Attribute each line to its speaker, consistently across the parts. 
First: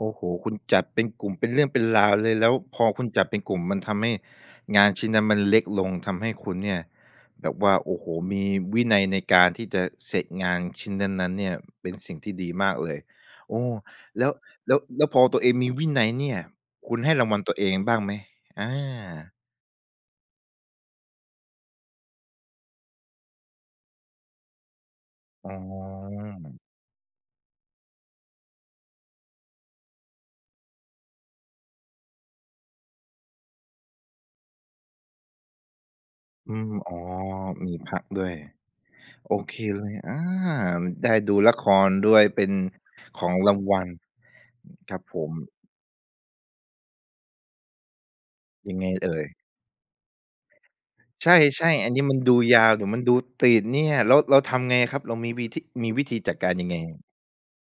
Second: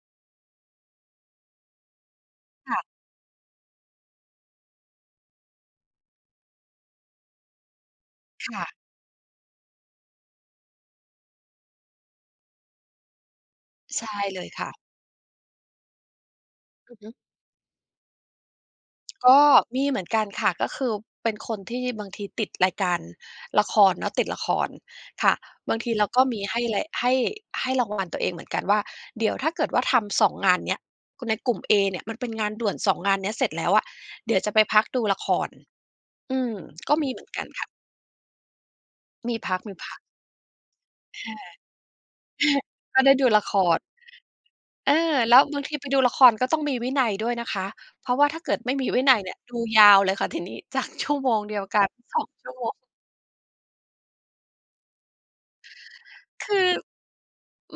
Speaker 1: โอ้โฮ คุณจัดเป็นกลุ่ม เป็นเรื่องเป็นราวเลย แล้ว
Speaker 2: ค่
Speaker 1: พ
Speaker 2: ะ
Speaker 1: อคุณจัดเป็นกลุ่ม มันทำให้งานชิ้นนั้นมันเล็กลง ทำให้คุณเนี่ย แบบว่า โอ้โฮ! มี
Speaker 2: ค่ะ
Speaker 1: วินัยในการที่จะเสร็จงานชิ้นนั้น ๆ เนี่ย เป็นสิ่งที่ดีมากเลย โอ้
Speaker 2: ใช่
Speaker 1: แล้ว
Speaker 2: เลยค่
Speaker 1: แล้
Speaker 2: ะ
Speaker 1: ว แล้วพอตัวเองมีวินัยเนี่ย ค
Speaker 2: อื
Speaker 1: ุ
Speaker 2: อ
Speaker 1: ณ
Speaker 2: ฮ
Speaker 1: ใ
Speaker 2: ึ
Speaker 1: ห้รางวัลตัวเองบ้างไหม? อา
Speaker 2: ก็มีเหมือนกันค่ะ ก็คือเป็นคนที่บางทีติดรายการละครเนาะ ติดละคร ค่ะ
Speaker 1: อ๋
Speaker 2: บางที เราก็มีให
Speaker 1: อ
Speaker 2: ้ไร ให้ ให้รางวัลตัวเองเหมือนกันว่า เดี๋ยวถ้าเกิดว่าทำ 2 งานเนี้ย ในกลุ่มเอเนี่ย มันเป็นงานด่วน 2 งานเนี้ยเสร็จแล้วอะ เดี๋ยวจะไปพักดูละคร อื
Speaker 1: อ
Speaker 2: ม
Speaker 1: ืม อ
Speaker 2: ก
Speaker 1: ๋
Speaker 2: ็
Speaker 1: อ
Speaker 2: มีเหมือนกันค่ะ
Speaker 1: มีพักด้วย
Speaker 2: ม
Speaker 1: โอ
Speaker 2: ีพ
Speaker 1: เค
Speaker 2: ัก มี
Speaker 1: เล
Speaker 2: พ
Speaker 1: ย
Speaker 2: ัก
Speaker 1: อา ได
Speaker 2: ค่ะ
Speaker 1: ้ดูละครด้วย เป็น
Speaker 2: ก็ได้
Speaker 1: ข
Speaker 2: ดู
Speaker 1: อง
Speaker 2: ละ
Speaker 1: ร
Speaker 2: ค
Speaker 1: างว
Speaker 2: ร
Speaker 1: ัล
Speaker 2: เอ
Speaker 1: ค
Speaker 2: อ
Speaker 1: รับผ
Speaker 2: แล
Speaker 1: ม
Speaker 2: ้วบางทีไปดูละครก็ต้องมีวินัยด้วยนะคะ เพราะว่าถ้าเกิดไม
Speaker 1: ย
Speaker 2: ่
Speaker 1: ังไ
Speaker 2: มี
Speaker 1: ง
Speaker 2: วิ
Speaker 1: เอ
Speaker 2: นัย
Speaker 1: ่
Speaker 2: เ
Speaker 1: ย?
Speaker 2: นี่ย ดูยาวเลยค่ะ ทีนี้จากชั่ว
Speaker 1: ใ
Speaker 2: โมงเดีย
Speaker 1: ช
Speaker 2: ว
Speaker 1: ่
Speaker 2: กลา
Speaker 1: ๆ
Speaker 2: ย
Speaker 1: อั
Speaker 2: เ
Speaker 1: น
Speaker 2: ป็
Speaker 1: นี
Speaker 2: น
Speaker 1: ้ม
Speaker 2: ส
Speaker 1: ัน
Speaker 2: อง
Speaker 1: ดู
Speaker 2: ชั่ว
Speaker 1: ย
Speaker 2: โม
Speaker 1: าว
Speaker 2: ง
Speaker 1: เดี๋ยวมันดูติดเนี่ย แล้ว แล้วทำไงครับ เรามีวีธิ มีวิธีจัดก
Speaker 2: ค
Speaker 1: าร
Speaker 2: ื
Speaker 1: ย
Speaker 2: อ
Speaker 1: ังไง?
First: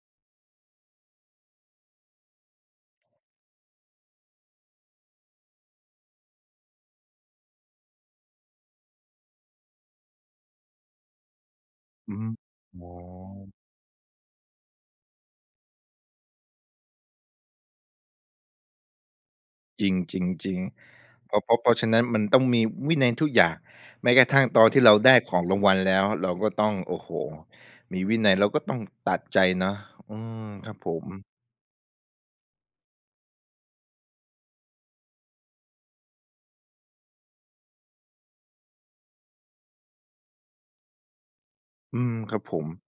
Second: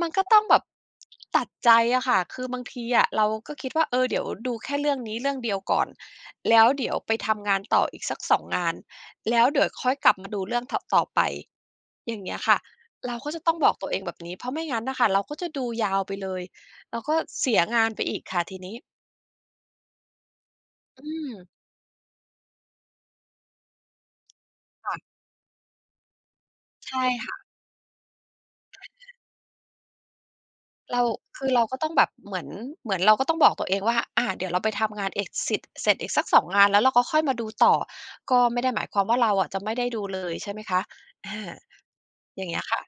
Speaker 2: มันก็ต้องแบบ ตัดใจอะค่ะ คือบางทีอะ เราก็คิดว่า เออ เดี๋ยวดูแค่เรื่องนี้เรื่องเดียวก่อน แล้วเดี๋ยวไปทำงานต่ออีกสัก 2 งาน แล้วเดี๋ยวค่อยกลับมาดูเรื่อง ถ ต่อไป
Speaker 1: อ
Speaker 2: อ
Speaker 1: ื
Speaker 2: ย่
Speaker 1: อ
Speaker 2: าง
Speaker 1: ฮึ
Speaker 2: เงี้ยค่ะ
Speaker 1: อ๋
Speaker 2: เราก็จะต
Speaker 1: อ
Speaker 2: ้องบอกตัวเองแบบนี้ เพราะไม่งั้นน่ะค่ะ เราก็จะดูยาวไปเลย เราก็เสียงานไปอีกค่ะ ทีนี้
Speaker 1: จริง ๆ
Speaker 2: อื
Speaker 1: ๆ เพรา
Speaker 2: ม
Speaker 1: ะ เพราะ เพราะฉะนั้น มันต้องมีวินัยทุกอย่าง แม้กระทั่งตอนที่
Speaker 2: ค
Speaker 1: เร
Speaker 2: ่
Speaker 1: า
Speaker 2: ะ
Speaker 1: ได้ของรางวัลแล้ว เราก็ต้อง
Speaker 2: ใ
Speaker 1: โ
Speaker 2: ช
Speaker 1: อ้
Speaker 2: ่
Speaker 1: โฮ!
Speaker 2: ค่ะ
Speaker 1: มีวินัย เราก็ต้อ
Speaker 2: อ
Speaker 1: งต
Speaker 2: า
Speaker 1: ัดใจเนาะ อือ ครับผ
Speaker 2: เรา
Speaker 1: ม
Speaker 2: คือเราก็ต้องแบบ เหมือน เหมือนเราก็ต้องบอกตัวเองว่า อา เดี๋ยวเราไปทำงานเอกสิทธิ์ เสร็จอีกสัก 2 งาน แล้วเราก็ค่อยมาดูต่อ ก็ไม่ได้หมายความว่าเราอะจะไม่ได้ดูเลย ใช่ไหมคะ อา
Speaker 1: อืม คร
Speaker 2: อ
Speaker 1: ั
Speaker 2: ย
Speaker 1: บ
Speaker 2: ่างเ
Speaker 1: ผ
Speaker 2: งี้ย
Speaker 1: ม
Speaker 2: ค่ะ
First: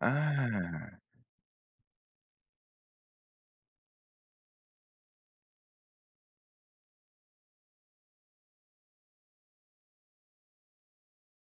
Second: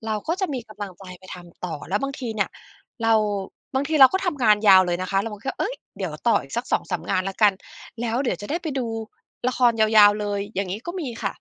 Speaker 1: อา
Speaker 2: เราก็จะมีกำลังใจไปทำต่อ แล้วบางทีเนี่ย เรา บางทีเราก็ทำงานยาวเลยนะคะ แล้วมันก็ เอ๊ย! เดี๋ยวต่ออีกสัก 2-3 งานละกัน แล้วเดี๋ยวจะได้ไปดูละครยาว ๆ เลย อย่างงี้ก็มีค่ะ